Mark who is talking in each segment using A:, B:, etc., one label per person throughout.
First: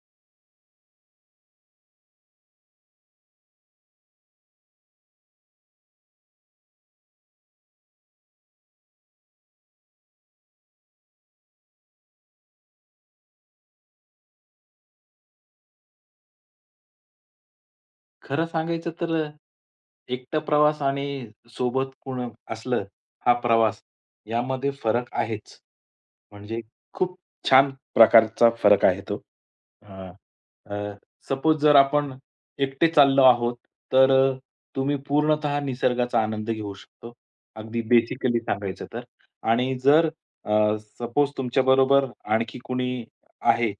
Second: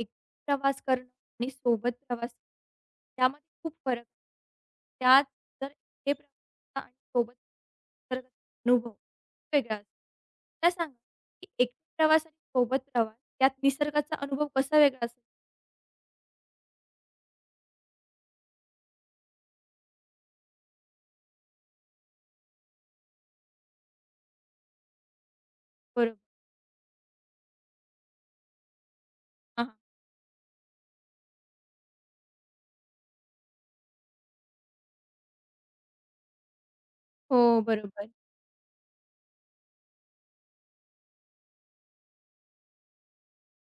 A: एकटं प्रवास करणं आणि सोबत प्रवास त्यामध्ये खूप फरक आहे. त्यात जर एकटे प्रवासाचा आणि सोबत तर अनुभव वेगळा असतो. मला सांगा, की एकटे प्रवास आणि सोबत प्रवास यात निसर्गाचा अनुभव कसा वेगळा असेल?
B: खरं सांगायचं तर एकटा प्रवास आणि सोबत कोण असलं, हा प्रवास यामध्ये फरक आहेच.
A: बरोबर.
B: म्हणजे खूप छान प्रकारचा फरक आहे तो.
A: हां, हां.
B: सपोज जर आपण एकटे चाललो आहोत, तर तुम्ही पूर्णतः निसर्गाचा आनंद घेऊ शकतो.
A: हो,
B: अगदी
A: बरोबर.
B: बेसिकली सांगायचं तर. आणि जर सपोज तुमच्याबरोबर आणखी कुणी आहे,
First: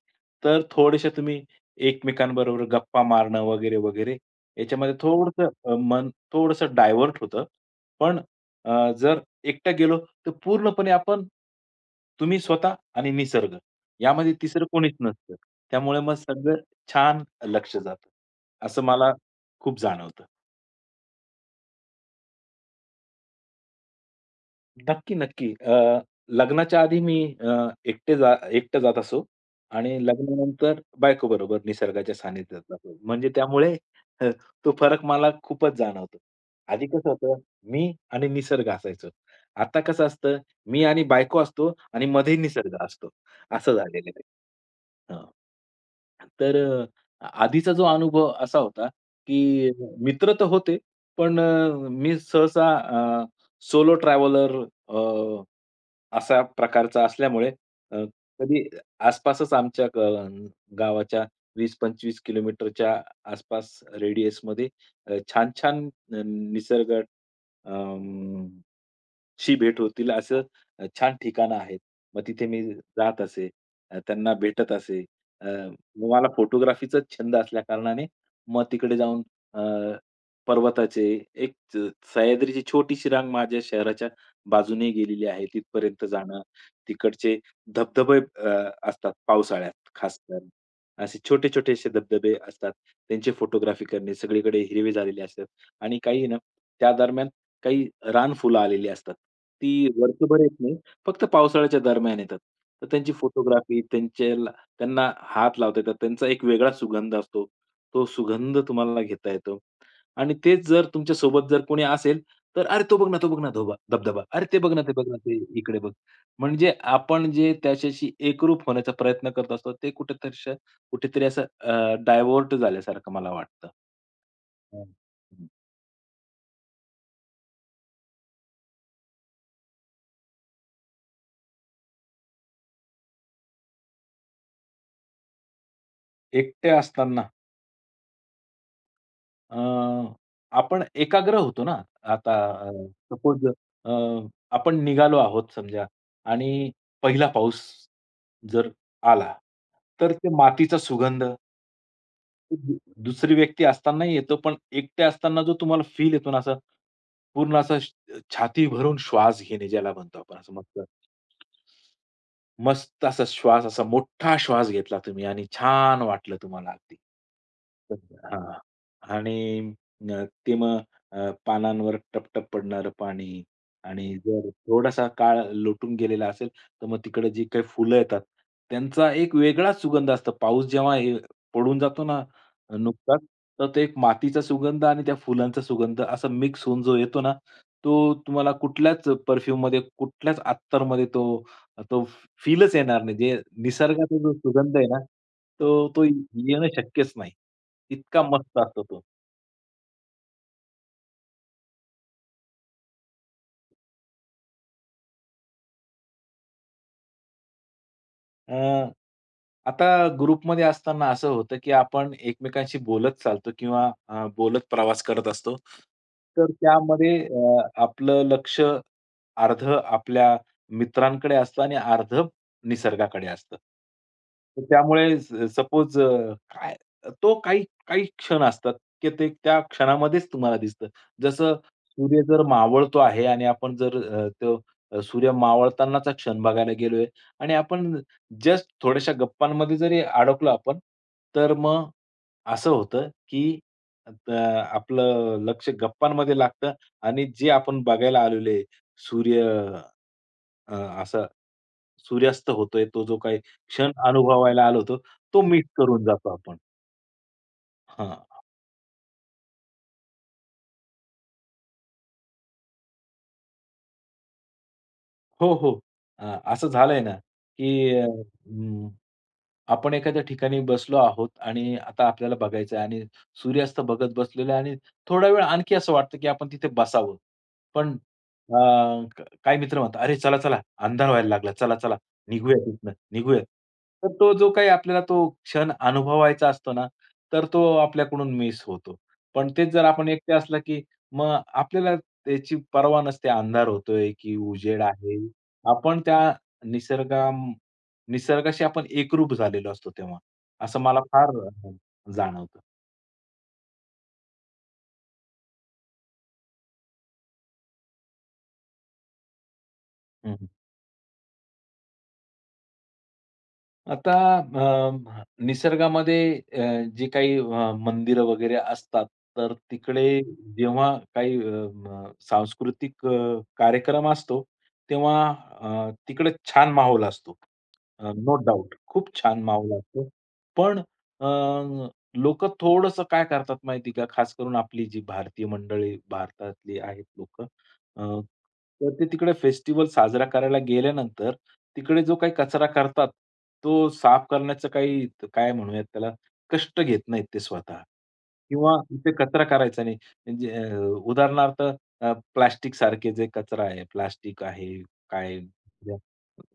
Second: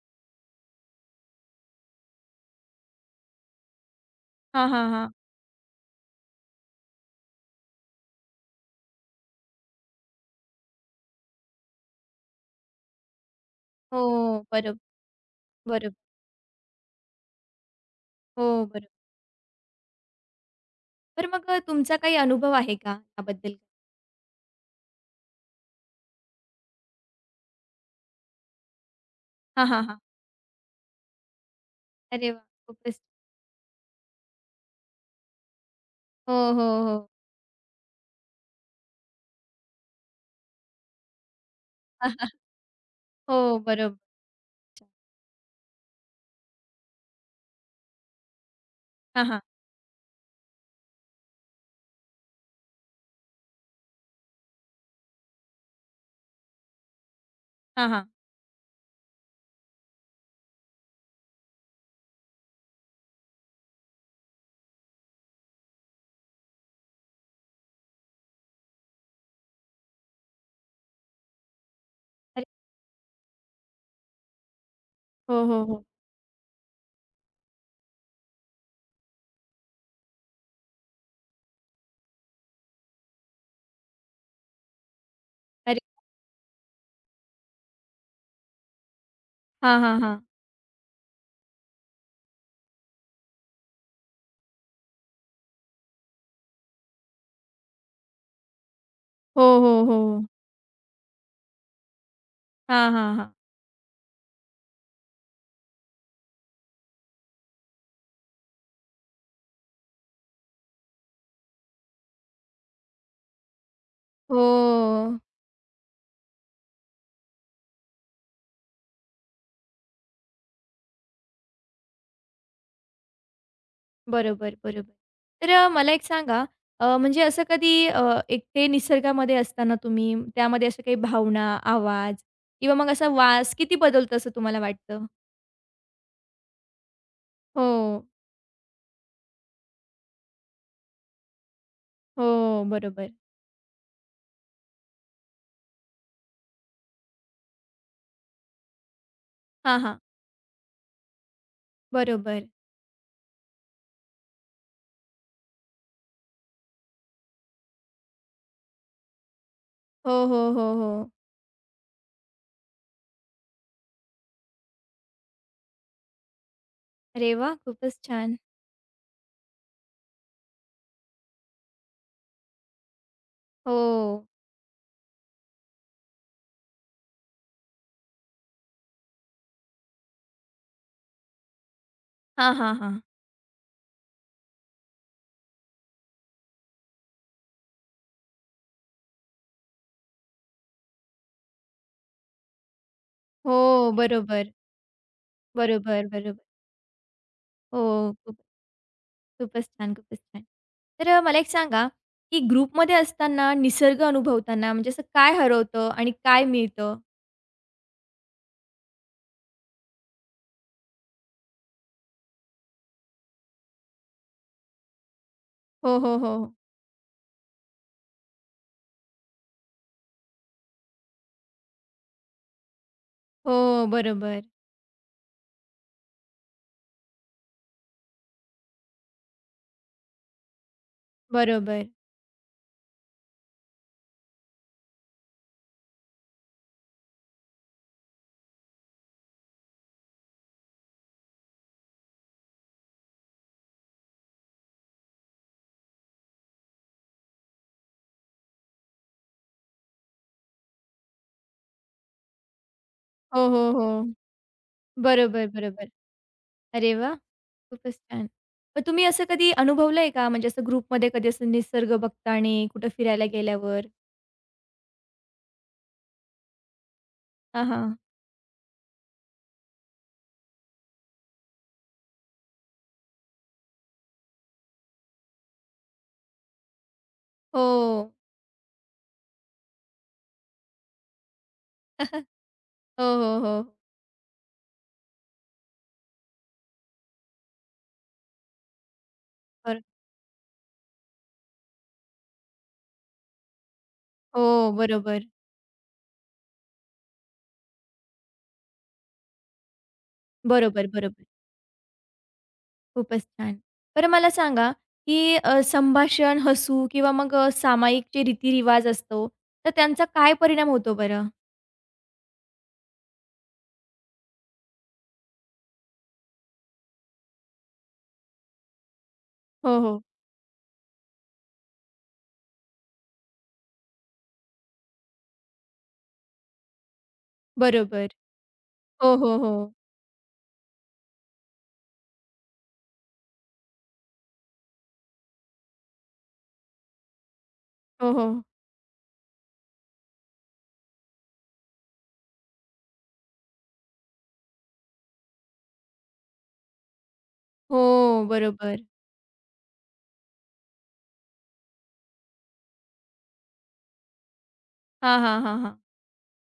B: तर थोडेसे तुम्ही एकमेकांबरोबर गप्पा मारणं वगैरे, वगैरे
A: हां, हां,
B: याच्यामध्ये
A: हां.
B: थोडंसं मन थोडंसं डायव्हर्ट होतं. पण जर एकटा गेलो तर पूर्णपणे आपण तुम्ही स्वतः आणि निसर्ग यामध्ये
A: हो,
B: तिसरं
A: बरोबर,
B: कोणीच नसतं.
A: बरोबर.
B: त्यामुळे मग सगळं छान लक्ष जातं.
A: हो,
B: असं
A: बरोबर.
B: मला खूप जाणवतं.
A: तर मग तुमचा काही अनुभव आहे का याबद्दल?
B: नक्की, नक्की. लग्नाच्या आधी मी एकटे जा एकटं जात असो
A: हां, हां,
B: आणि
A: हां.
B: लग्नानंतर बायकोबरोबर निसर्गाच्या
A: अरे वाह!
B: सानिध्यात
A: खूपच
B: जातो. म्हणजे त्यामुळे अ, तो फरक मला खूपच जाणवतो.
A: हो, हो,
B: आधी
A: हो.
B: कसं होतं, मी आणि निसर्ग असायचो. आता कसं असतं, मी आणि बायको असतो आणि मध्ये निसर्ग असतो.
A: हो,
B: असं
A: बरोबर.
B: झालेलं आहे. हां. तर आधीचा जो अनुभव असा होता,
A: हां, हां.
B: की मित्र तर होते, पण मी सहसा सोलो ट्रॅव्हलर अ, असा प्रकारचा असल्यामुळे
A: हां,
B: अ,
A: हां.
B: कधी आसपासच आमच्या गावाच्या 20-25 किलोमीटरच्या आसपास रेडियसमध्ये छान-छान निसर्ग अं, शी भेट होतील असं छान ठिकाणं आहेत. मग
A: अरे
B: तिथे मी जात असे. त्यांना भेटत असे.
A: हो,
B: अ,
A: हो, हो.
B: मला फोटोग्राफीचा छंद असल्याकारणाने मग तिकडे जाऊन अ, पर्वताचे एक स सह्याद्रीची छोटीशी रांग माझ्या शहराच्या बाजूने गेलेली आहे.
A: अरे
B: तिथपर्यंत जाणं, तिकडचे धबधबे अ, असतात पावसाळ्यात
A: हां, हां,
B: खास
A: हां.
B: करून. असे छोटे-छोटे असे धबधबे असतात. त्यांची फोटोग्राफी करणे, सगळीकडे हिरवे झालेले असतात आणि काही ना त्या दरम्यान काही रानफुलं आलेली असतात.
A: हो, हो,
B: ती
A: हो. हो.
B: वर्षभर येत नाही, फक्त पावसाळ्याच्या दरम्यान येतात. तर
A: हां,
B: त्यांची
A: हां, हां.
B: फोटोग्राफी, त्यांच्याला त्यांना हात लावता येतात. त्यांचा एक वेगळा सुगंध असतो. तो सुगंध तुम्हाला घेता येतो आणि तेच जर तुमच्यासोबत जर कोणी असेल, तर "अरे, तो बघ ना, तो बघ ना धोबा धबधबा.
A: हो.
B: अरे, ते बघ ना, ते बघ ना, ते इकडे बघ." म्हणजे आपण जे त्याच्याशी एकरूप होण्याचा प्रयत्न करत असतो, ते कुठेतरी कुठेतरी असं डायव्हर्ट झाल्यासारखं मला वाटतं.
A: बरोबर, बरोबर.
B: हं.
A: तर मला एक सांगा म्हणजे असं कधी एकटे निसर्गामध्ये असताना तुम्ही त्यामध्ये असं काही भावना, आवाज किंवा मग असा वास किती बदलतो असं तुम्हाला वाटतं?
B: एकटे असताना
A: हो,
B: अ, आपण एकाग्र होतो ना, आता
A: हो.
B: अ,
A: बरोबर.
B: सपोज आपण निघालो आहोत समजा आणि पहिला पाऊस जर आला,
A: हां, हां.
B: तर ते मातीचा सुगंध
A: बरोबर.
B: दु दुसरी व्यक्ती असतानाही येतो, पण एकटे असताना जो तुम्हाला फील येतो ना, असा पूर्ण असा छाती भरून श्वास घेणे ज्याला
A: हो,
B: म्हणतो आपण
A: हो,
B: असं
A: हो,
B: मस्त
A: हो.
B: मस्त असा श्वास, असा मोठा श्वास घेतला तुम्ही आणि छान वाटलं तुम्हाला अगदी.
A: अरे वाह!
B: तर
A: खूपच छान.
B: हां. आणि ते मग पानांवर टपटप पडणारं पाणी आणि
A: हो.
B: जर थोडासा काळ लोटून गेलेला असेल, तर मग तिकडे जी काही फुलं येतात, त्यांचा एक वेगळाच सुगंध असतो. पाऊस जेव्हा हे पडून जातो ना,
A: हां, हां, हां.
B: नुकताच तर ते एक मातीचा सुगंध आणि त्या फुलांचा सुगंध असा मिक्स होऊन जो येतो ना, तो तुम्हाला कुठल्याच परफ्यूममध्ये, कुठल्याच अत्तरमध्ये तो तो फीलच येणार नाही. जे
A: हो.
B: निसर्गाचा जो
A: बरोबर,
B: सुगंध आहे ना, तो तो
A: बरोबर, बरोबर.
B: येणं शक्यच नाही.
A: हो.
B: इतका मस्त असतो तो.
A: खूपच छान, खूपच छान. तर मला एक सांगा, की ग्रुपमध्ये असताना निसर्ग अनुभवताना म्हणजे असं काय हरवतं आणि काय मिळतं?
B: अ, आता ग्रुपमध्ये असताना असं होतं, की आपण एकमेकांशी बोलत चालतो किंवा बोलत प्रवास करत असतो.
A: हो, हो, हो.
B: तर त्यामध्ये आपलं लक्ष अर्धं आपल्या मित्रांकडे असतं आणि अर्धं निसर्गाकडे असतं.
A: हो, बरोबर.
B: तर त्यामुळे सपोज काय तो काही काही क्षण असतात, की ते त्या क्षणामध्येच तुम्हाला दिसतं. जसं
A: बरोबर.
B: सूर्य जर मावळतो आहे आणि आपण जर तो सूर्य मावळतानाचा क्षण बघायला गेलोय आणि आपण जस्ट थोड्याशा गप्पांमध्ये जरी अडकलो आपण, तर मग असं होतं, की आपलं लक्ष गप्पांमध्ये लागतं आणि जे आपण बघायला आलेलो आहे, सूर्य अ, असा सूर्यास्त होतोय, तो जो काही
A: हो, हो, हो.
B: क्षण अनुभवायला आलो होतो, तो
A: बरोबर,
B: मिस
A: बरोबर.
B: करून जातो आपण.
A: अरे वाह! खूपच छान.
B: हां.
A: मग तुम्ही असं कधी अनुभवलंय का? म्हणजे असं ग्रुपमध्ये कधी असं निसर्ग बघताना कुठं फिरायला गेल्यावर?
B: हो, हो. अ, असं झालंय ना,
A: हां,
B: की
A: हां.
B: आपण एखाद्या ठिकाणी बसलो आहोत आणि आता आपल्याला बघायचं आहे आणि सूर्यास्त बघत बसलेलो आहे आणि थोडा वेळ आणखी असं वाटतं, की आपण तिथे बसावं. पण
A: हो.
B: अ, काही मित्र म्हणतात, "अरे चला, चला, अंधार व्हायला लागला. चला, चला,
A: हो,
B: निघूया तिथनं,
A: हो,
B: निघूया."
A: हो.
B: तर तो जो काही आपल्याला तो क्षण अनुभवायचा असतो ना, तर तो आपल्याकडून मिस होतो. पण तेच
A: बरं.
B: जर आपण एकटे असला, की मग आपल्याला त्याची पर्वा नसते, अंधार होतोय, की
A: हो,
B: उजेड आहे.
A: बरोबर.
B: आपण त्या निसर्गाम निसर्गाशी आपण एकरूप झालेलो असतो तेव्हा, असं
A: बरोबर,
B: मला
A: बरोबर.
B: फार जाणवतं.
A: खूपच छान. बरं मला सांगा, की संभाषण, हसू किंवा मग सामायिक जे रीतिरिवाज असतो, तर त्यांचा काय परिणाम होतो बरं?
B: आता निसर्गामध्ये अ, जी काही मंदिरं वगैरे असतात, तर
A: हो, हो.
B: तिकडे जेव्हा काही अ, म सांस्कृतिक कार्यक्रम असतो, तेव्हा तिकडे छान माहोल असतो.
A: बरोबर.
B: नो डाउट खूप
A: हो, हो,
B: छान
A: हो.
B: माहोल असतो. पण अ, लोकं काय करतात माहिती का, खास करून आपली जी भारतीय मंडळी भारतातली आहेत लोकं,
A: हो, हो.
B: तर ते तिकडे फेस्टिव्हल साजरा करायला गेल्यानंतर तिकडे जो काही कचरा करतात, तो साफ करण्याचं काही काय म्हणूयात त्याला, कष्ट घेत नाहीत ते स्वतः
A: हो,
B: किंवा
A: बरोबर.
B: इथे कचरा करायचा नाही. म्हणजे उदाहरणार्थ प्लास्टिकसारखे जे कचरा आहे, प्लास्टिक आहे,
A: हां,
B: काय
A: हां, हां, हां.
B: ज्या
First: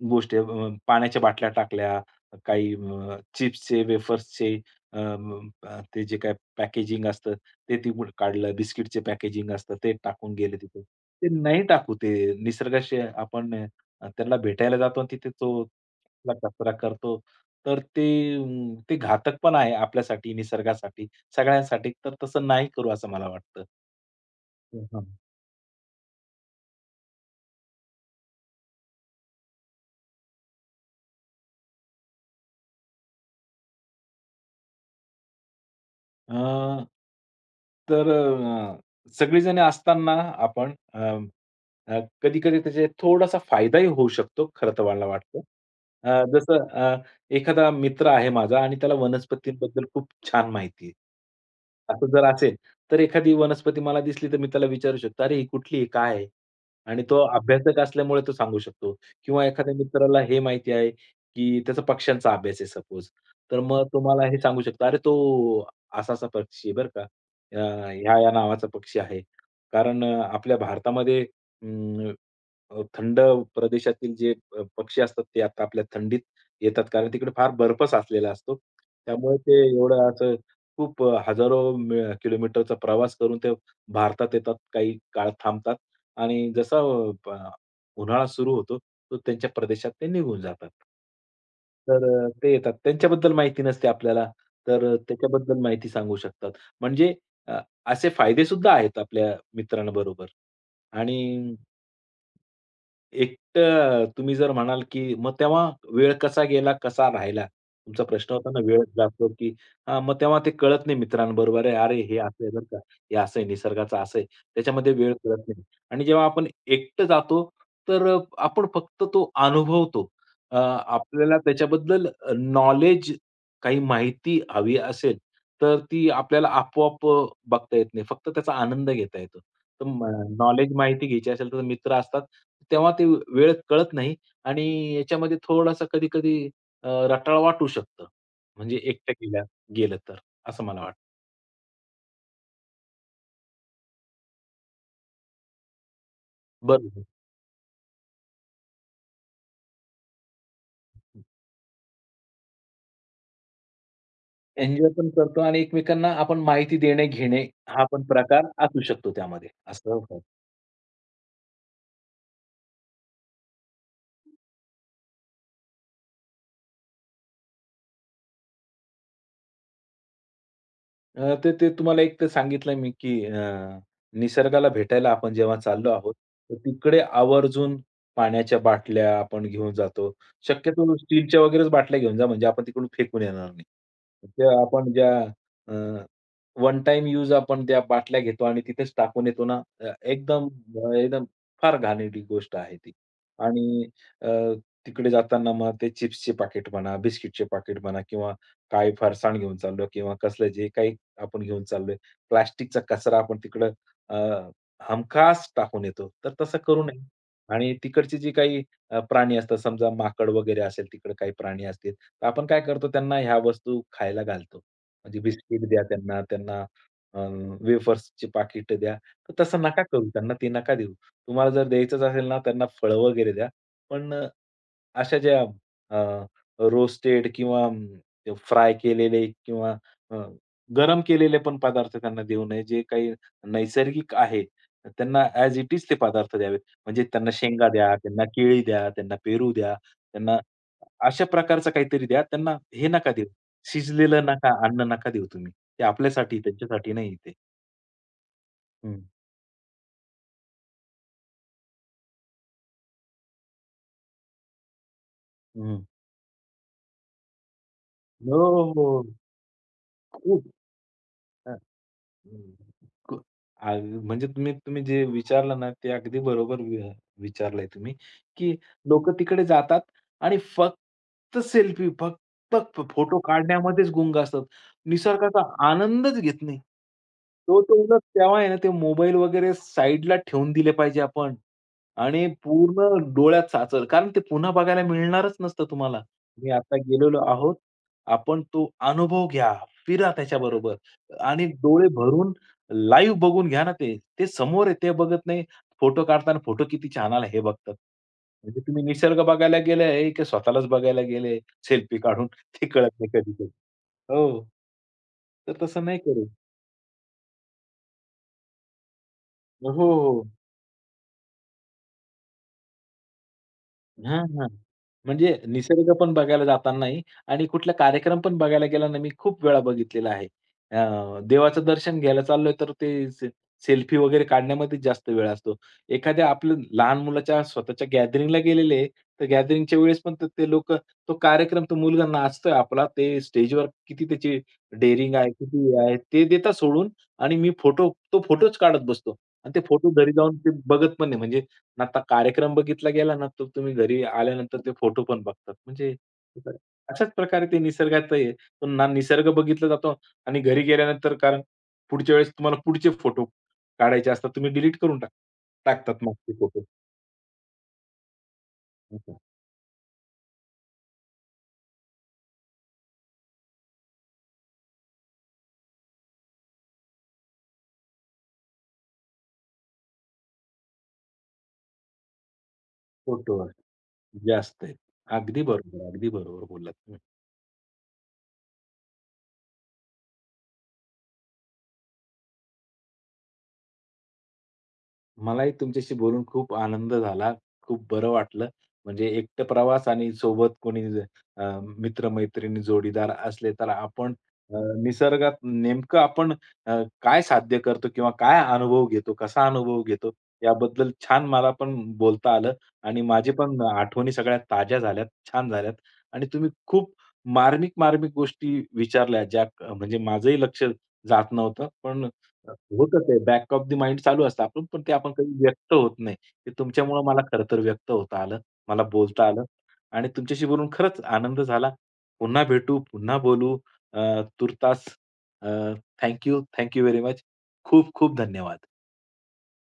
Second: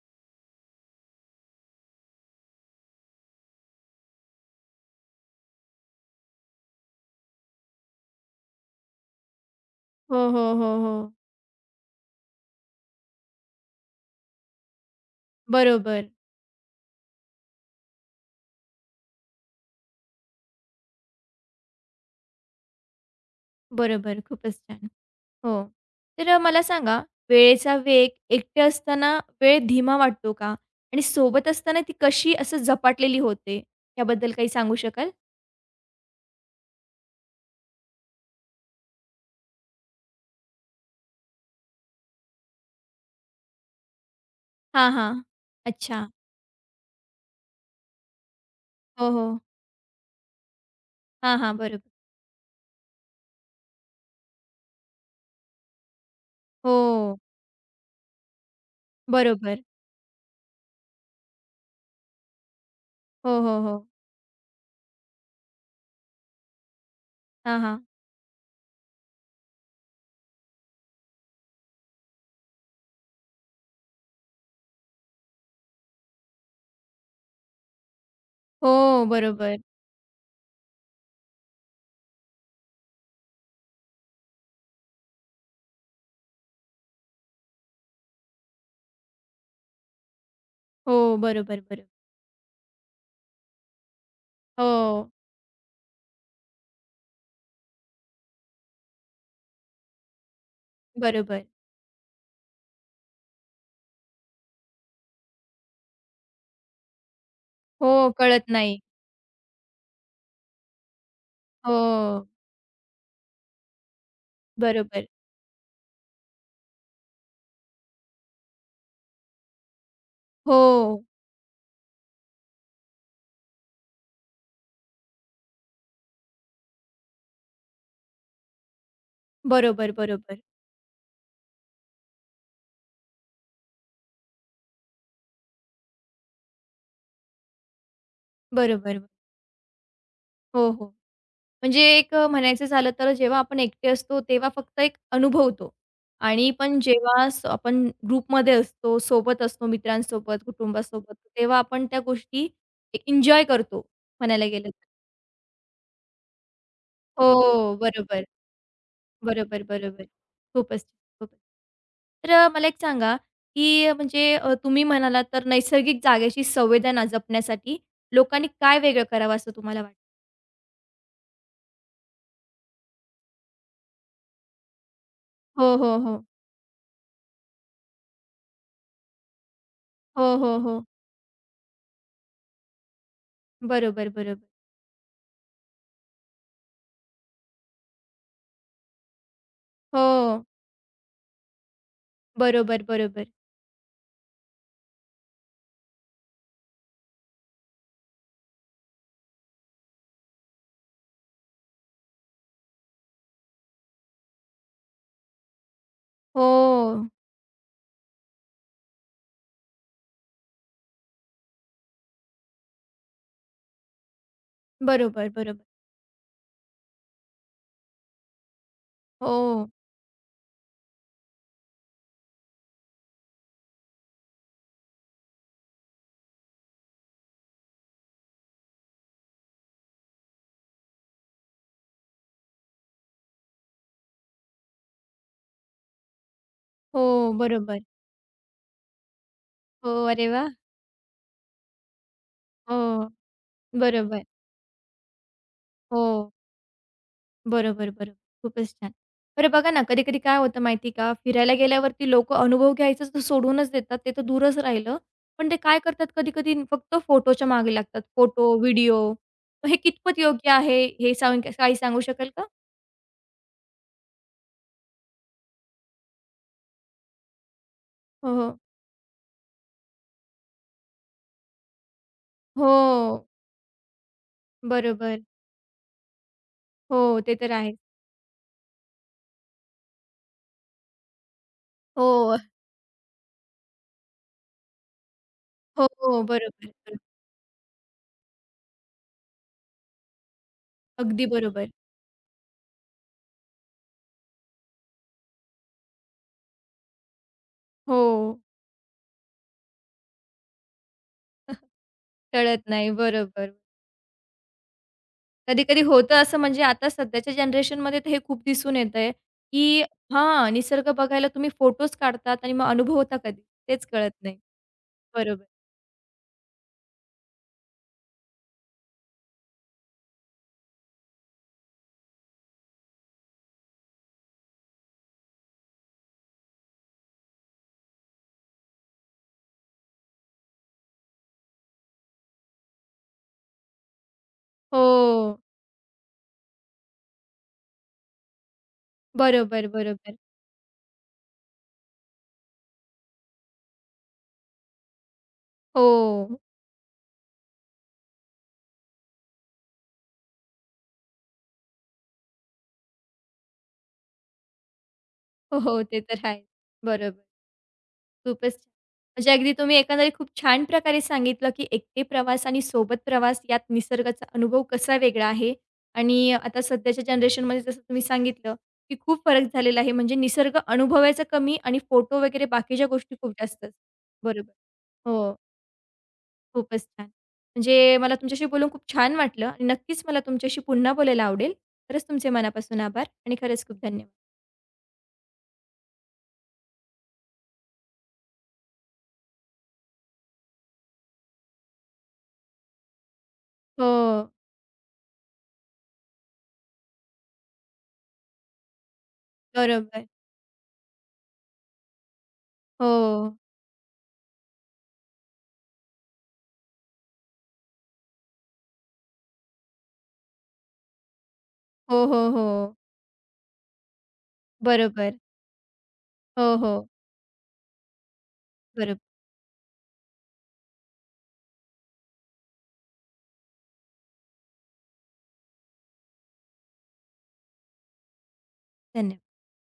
B: गोष्टी आहे, पाण्याच्या बाटल्या टाकल्या, काही चिप्सचे, वेफर्सचे ते जे काही पॅकेजिंग असतं, ते तिकडून काढलं. बिस्किटचे पॅकेजिंग असतं, ते
A: हो,
B: टाकून
A: हो,
B: गेले
A: हो,
B: तिथे.
A: हो.
B: ते नाही टाकू, ते निसर्गाशी आपण त्यांना भेटायला जातो आणि तिथे तो
A: बरोबर,
B: आपला कचरा करतो. तर ते ते घातक पण आहे आपल्यासाठी, निसर्गासाठी, सगळ्यांसाठी. तर तसं नाही करू असं मला वाटतं.
A: बरोबर. खूपच छान. हो. तर मला सांगा, वेळेचा वेग एकटे असताना वेळ धीमा वाटतो का? आणि सोबत असताना ती कशी असं झपाटलेली होते? याबद्दल काही सांगू शकाल?
B: अ, तर सगळीजण असताना आपण अ, अ, कधी-कधी त्याचा थोडासा फायदाही होऊ शकतो, खरं तर
A: हां,
B: मला
A: हां.
B: वाटतं.
A: अच्छा.
B: जसं एखादा मित्र आहे माझा आणि त्याला
A: हो, हो.
B: वनस्पतींबद्दल खूप छान माहिती आहे.
A: हां, हां. बरोबर.
B: असं जर असेल, तर एखादी वनस्पती मला दिसली, तर मी त्याला विचारू शकतो, "अरे, ही कुठली आहे? काय आहे?" आणि
A: हो.
B: तो अभ्यासक असल्यामुळे तो सांगू शकतो किंवा
A: बरोबर.
B: एखाद्या मित्राला हे माहिती आहे, की त्याचा पक्ष्यांचा अभ्यास आहे सपोज,
A: हो,
B: तर
A: हो, हो.
B: मग तो मला हे सांगू शकतो, "अरे, तो असा-असा पक्षी आहे बरं का.
A: हां, हां.
B: ह्या-ह्या नावाचा पक्षी आहे. कारण आपल्या भारतामध्ये अं, थंड प्रदेशातील जे पक्षी असतात ते आता आपल्या थंडीत येतात. कारण तिकडे फार बर्फ साचलेला असतो.
A: हो,
B: त्यामुळे
A: बरोबर.
B: ते एवढं असं खूप हजारो किलोमीटरचा प्रवास करून ते भारतात येतात. काही काळ थांबतात आणि जसा अ, प उन्हाळा सुरू होतो, तो त्यांच्या प्रदेशात ते निघून जातात.
A: हो, बरोबर, बरोबर.
B: तर ते येतात. त्यांच्याबद्दल माहिती नसते आपल्याला. तर
A: हो,
B: त्याच्याबद्दल माहिती सांगू शकतात. म्हणजे अ, असे फायदे सुद्धा आहेत आपल्या मित्रांबरोबर आणि
A: बरोबर.
B: एकटं तुम्ही जर म्हणाल, की मग तेव्हा वेळ कसा गेला, कसा राहिला?
A: हो,
B: तुमचा प्रश्न
A: कळत
B: होता ना,
A: नाही.
B: वेळ जातो, की हां, मग तेव्हा ते कळत नाही मित्रांबरोबर आहे. अरे, हे
A: हो,
B: असं आहे बरं का, हे असं आहे, निसर्गाचं असं आहे. त्याच्यामध्ये
A: बरोबर.
B: वेळ कळत नाही. आणि जेव्हा आपण एकटं जातो, तर आपण फक्त तो अनुभवतो.
A: हो,
B: आपल्याला त्याच्याबद्दल नॉलेज, काही माहिती हवी असेल, तर ती आपल्याला आपोआप बघता येत नाही. फक्त त्याचा आनंद घेता येतो. तर
A: बरोबर, बरोबर.
B: नॉलेज, माहिती घ्यायची असेल, तर मित्र असतात. तेव्हा ते वेळ कळत नाही आणि याच्यामध्ये थोडासा कधी-कधी रटाळ वाटू शकतं. म्हणजे
A: बरोबर.
B: एकटं गेलं तर, असं
A: हो,
B: मला
A: हो.
B: वाटतं.
A: म्हणजे एक म्हणायचं झालं तर जेव्हा आपण एकटे असतो तेव्हा फक्त एक अनुभवतो आणि पण
B: बरोबर.
A: जेव्हा आपण ग्रुपमध्ये असतो, सोबत असतो मित्रांसोबत, कुटुंबासोबत, तेव्हा आपण त्या गोष्टी एक एन्जॉय करतो म्हणायला गेलं तर.
B: एन्जॉय पण करतो आणि एकमेकांना आपण माहिती देणे-घेणे
A: हो,
B: हा पण
A: बरोबर.
B: प्रकार असू शकतो त्यामध्ये,
A: बरोबर,
B: असं
A: बरोबर. खूपच, खूपच. तर मला एक सांगा, की म्हणजे तुम्ही म्हणालात तर नैसर्गिक जागेची संवेदना जपण्यासाठी लोकांनी काय वेगळं करावं असं तुम्हाला वाटतं?
B: ते ते तुम्हाला एक तर सांगितलं मी, की निसर्गाला भेटायला आपण जेव्हा
A: हो,
B: चाललो
A: हो,
B: आहोत,
A: हो.
B: तर तिकडे आवर्जून पाण्याच्या बाटल्या आपण घेऊन जातो.
A: हो, हो, हो.
B: शक्यतो स्टीलच्या वगैरेच बाटल्या घेऊन जा, म्हणजे आपण तिकडून फेकून येणार नाही.
A: बरोबर, बरोबर.
B: त्या आपण ज्या वन टाईम यूज आपण त्या बाटल्या घेतो आणि तिथेच टाकून येतो ना,
A: हो.
B: एकदम फार घाणेरडी गोष्ट आहे
A: बरोबर,
B: ती.
A: बरोबर.
B: आणि अ, तिकडे जाताना मग ते चिप्सचे पाकीट म्हणा, बिस्किटचे पाकीट म्हणा किंवा काय फरसाण घेऊन चाललो किंवा कसलं जे काही आपण घेऊन चाललोय. प्लास्टिकचा कचरा आपण तिकडं अ, हमखास टाकून येतो. तर तसं करू नये
A: हो.
B: आणि तिकडची जी काही प्राणी असतात, समजा माकड वगैरे असेल, तिकडे काही प्राणी असतील, तर आपण काय करतो त्यांना ह्या वस्तू खायला घालतो. म्हणजे
A: बरोबर, बरोबर.
B: बिस्किट द्या त्यांना, त्यांना वेफर्सची पाकिट द्या. तर तसं
A: हो.
B: नका करू, त्यांना ते नका देऊ. तुम्हाला जर द्यायचंच असेल ना, त्यांना फळं वगैरे द्या. पण अशा ज्या अ, रोस्टेड किंवा फ्राय केलेले किंवा अ, गरम केलेले पण पदार्थ त्यांना देऊ नये. जे काही नैसर्गिक आहे, त्यांना ॲज इट इज ते पदार्थ द्यावेत. म्हणजे त्यांना
A: हो,
B: शेंगा
A: बरोबर.
B: द्या, त्यांना केळी द्या, त्यांना पेरू द्या,
A: हो, अरे
B: त्यांना
A: वाह!
B: अशा प्रकारचं काहीतरी द्या. त्यांना
A: हो.
B: हे नका देऊ.
A: बरोबर.
B: शिजलेलं नका, अन्न नका देऊ तुम्ही. ते
A: हो.
B: आपल्यासाठी, त्यांच्यासाठी नाही ते.
A: बरोबर, बरोबर. खूपच छान. बरं बघा ना, कधी-कधी काय होतं माहिती का, फिरायला गेल्यावरती लोकं अनुभव घ्यायचं तर सोडूनच देतात, ते तर दूरच राहिलं. पण ते
B: हं,
A: काय
B: हं.
A: करतात कधी-कधी फक्त फोटोच्या मागे लागतात.
B: हो,
A: फोटो, व्हिडिओ.
B: हो.
A: मग हे कितपत
B: खूप.
A: योग्य आहे, हे काही सांगू शकाल
B: हं.
A: का?
B: क अग म्हणजे तुम्ही तुम्ही जे विचारलं ना, ते अगदी बरोबर विचारलंय तुम्ही,
A: हो,
B: की
A: हो.
B: लोकं तिकडे जातात आणि फक्त सेल्फी, फक्त
A: हो.
B: फोटो काढण्यामध्येच गुंग असतात.
A: बरोबर.
B: निसर्गाचा आनंदच घेत नाही.
A: हो, ते तर
B: तो
A: आहे.
B: तो उलट तेव्हा आहे ना, ते मोबाईल वगैरे साइडला ठेवून दिले पाहिजे आपण. आणि
A: हो.
B: पूर्ण डोळ्यात साचलं. कारण ते पुन्हा बघायला मिळणारच नसतं
A: हो,
B: तुम्हाला.
A: हो. बरोबर,
B: तुम्ही आता
A: बरोबर.
B: गेलेलो आहोत. आपण तो अनुभव घ्या, फिरा त्याच्याबरोबर
A: अगदी
B: आणि
A: बरोबर.
B: डोळे भरून लाईव्ह बघून घ्या ना ते. ते समोर आहे ते बघत नाही. फोटो काढताना फोटो किती छान आला हे बघतात.
A: हो.
B: म्हणजे तुम्ही निसर्ग बघायला गेले की स्वतःलाच बघायला गेले सेल्फी काढून
A: टळत
B: ते
A: नाही.
B: कळत नाही कधी-कधी.
A: बरोबर.
B: हो, तर
A: कधी-कधी
B: तसं नाही
A: होतं
B: करू.
A: असं म्हणजे आता सध्याच्या जनरेशनमध्ये तर हे खूप दिसून येतंय,
B: हो,
A: की
B: हो.
A: हां, निसर्ग बघायला तुम्ही फोटोज काढतात आणि मग अनुभवता कधी? तेच कळत
B: हां,
A: नाही.
B: हां. म्हणजे
A: बरोबर.
B: निसर्ग पण बघायला जातानाही आणि कुठला कार्यक्रम पण बघायला गेला ना, मी खूप वेळा बघितलेला आहे. देवाचं दर्शन घ्यायला चाललोय, तर ते सेल्फी वगैरे काढण्यामध्येच जास्त वेळ असतो. एखाद्या आपल्या लहान मुलाच्या स्वतःच्या गॅदरिंगला गेलेले तर गॅदरिंगच्या वेळेस पण तर ते लोकं तो कार्यक्रम, तो मुलगा नाचतोय आपला, ते स्टेजवर किती त्याची
A: हो.
B: डेअरिंग आहे, किती आहे, ते देतात सोडून आणि मी फोटो तो फोटोच काढत बसतो आणि ते
A: बरोबर,
B: फोटो घरी
A: बरोबर.
B: जाऊन ते बघत पण नाही. म्हणजे आता कार्यक्रम बघितला गेला ना, तर तुम्ही घरी आल्यानंतर ते फोटो पण बघतात. म्हणजे
A: हो.
B: अशाच प्रकारे ते निसर्गातही आहे. पुन्हा निसर्ग बघितला जातो आणि घरी गेल्यानंतर कारण पुढच्या वेळेस तुम्हाला पुढचे फोटो काढायचे असतात. तुम्ही डिलीट करून
A: हो, हो. ते
B: टाकतात मग
A: तर
B: ते
A: आहे.
B: फोटो.
A: बरोबर. खूपच छान. म्हणजे अगदी तुम्ही एकंदरीत खूप छान प्रकारे सांगितलं, की एकटे प्रवास आणि सोबत प्रवास यात निसर्गाचा अनुभव कसा वेगळा आहे आणि आता सध्याच्या जनरेशनमध्ये जसं तुम्ही सांगितलं, की खूप फरक झालेला आहे. म्हणजे निसर्ग अनुभवायचा कमी आणि फोटो वगैरे बाकीच्या गोष्टी खूप
B: फोटोवर
A: जास्तच.
B: जे
A: बरोबर.
B: असतंय.
A: हो,
B: अगदी बरोबर, अगदी बरोबर
A: खूपच
B: बोललात
A: छान. म्हणजे मला तुमच्याशी बोलून खूप छान वाटलं आणि नक्कीच मला तुमच्याशी पुन्हा बोलायला आवडेल. खरंच तुमचे मनापासून आभार आणि खरंच खूप धन्यवाद.
B: मलाही तुमच्याशी बोलून खूप आनंद झाला. खूप बरं वाटलं. म्हणजे एकटं प्रवास आणि सोबत कोणी अ, मित्र-मैत्रिणी, जोडीदार असले तर
A: हो,
B: आपण अ, निसर्गात नेमकं आपण अ, काय साध्य करतो किंवा काय अनुभव घेतो, कसा अनुभव
A: बरोबर.
B: घेतो, याबद्दल छान मला पण बोलता आलं
A: हो.
B: आणि माझे पण आठवणी सगळ्या ताज्या झाल्यात, छान झाल्यात आणि तुम्ही खूप मार्मिक, मार्मिक गोष्टी विचारल्या ज्या म्हणजे माझंही लक्ष जात नव्हतं.
A: हो,
B: पण
A: हो, हो.
B: होतं ते बॅक ऑफ द माइंड चालू असतं आपण, पण ते आपण
A: बरोबर.
B: कधी व्यक्त होत नाही. ते
A: हो, हो.
B: तुमच्यामुळं मला खरं तर व्यक्त होता आलं. मला
A: बरोबर.
B: बोलता आलं आणि तुमच्याशी बोलून खरंच आनंद झाला. पुन्हा भेटू, पुन्हा बोलू. तूर्तास अ, thank you, thank very much. खूप खूप धन्यवाद.
A: धन्यवाद.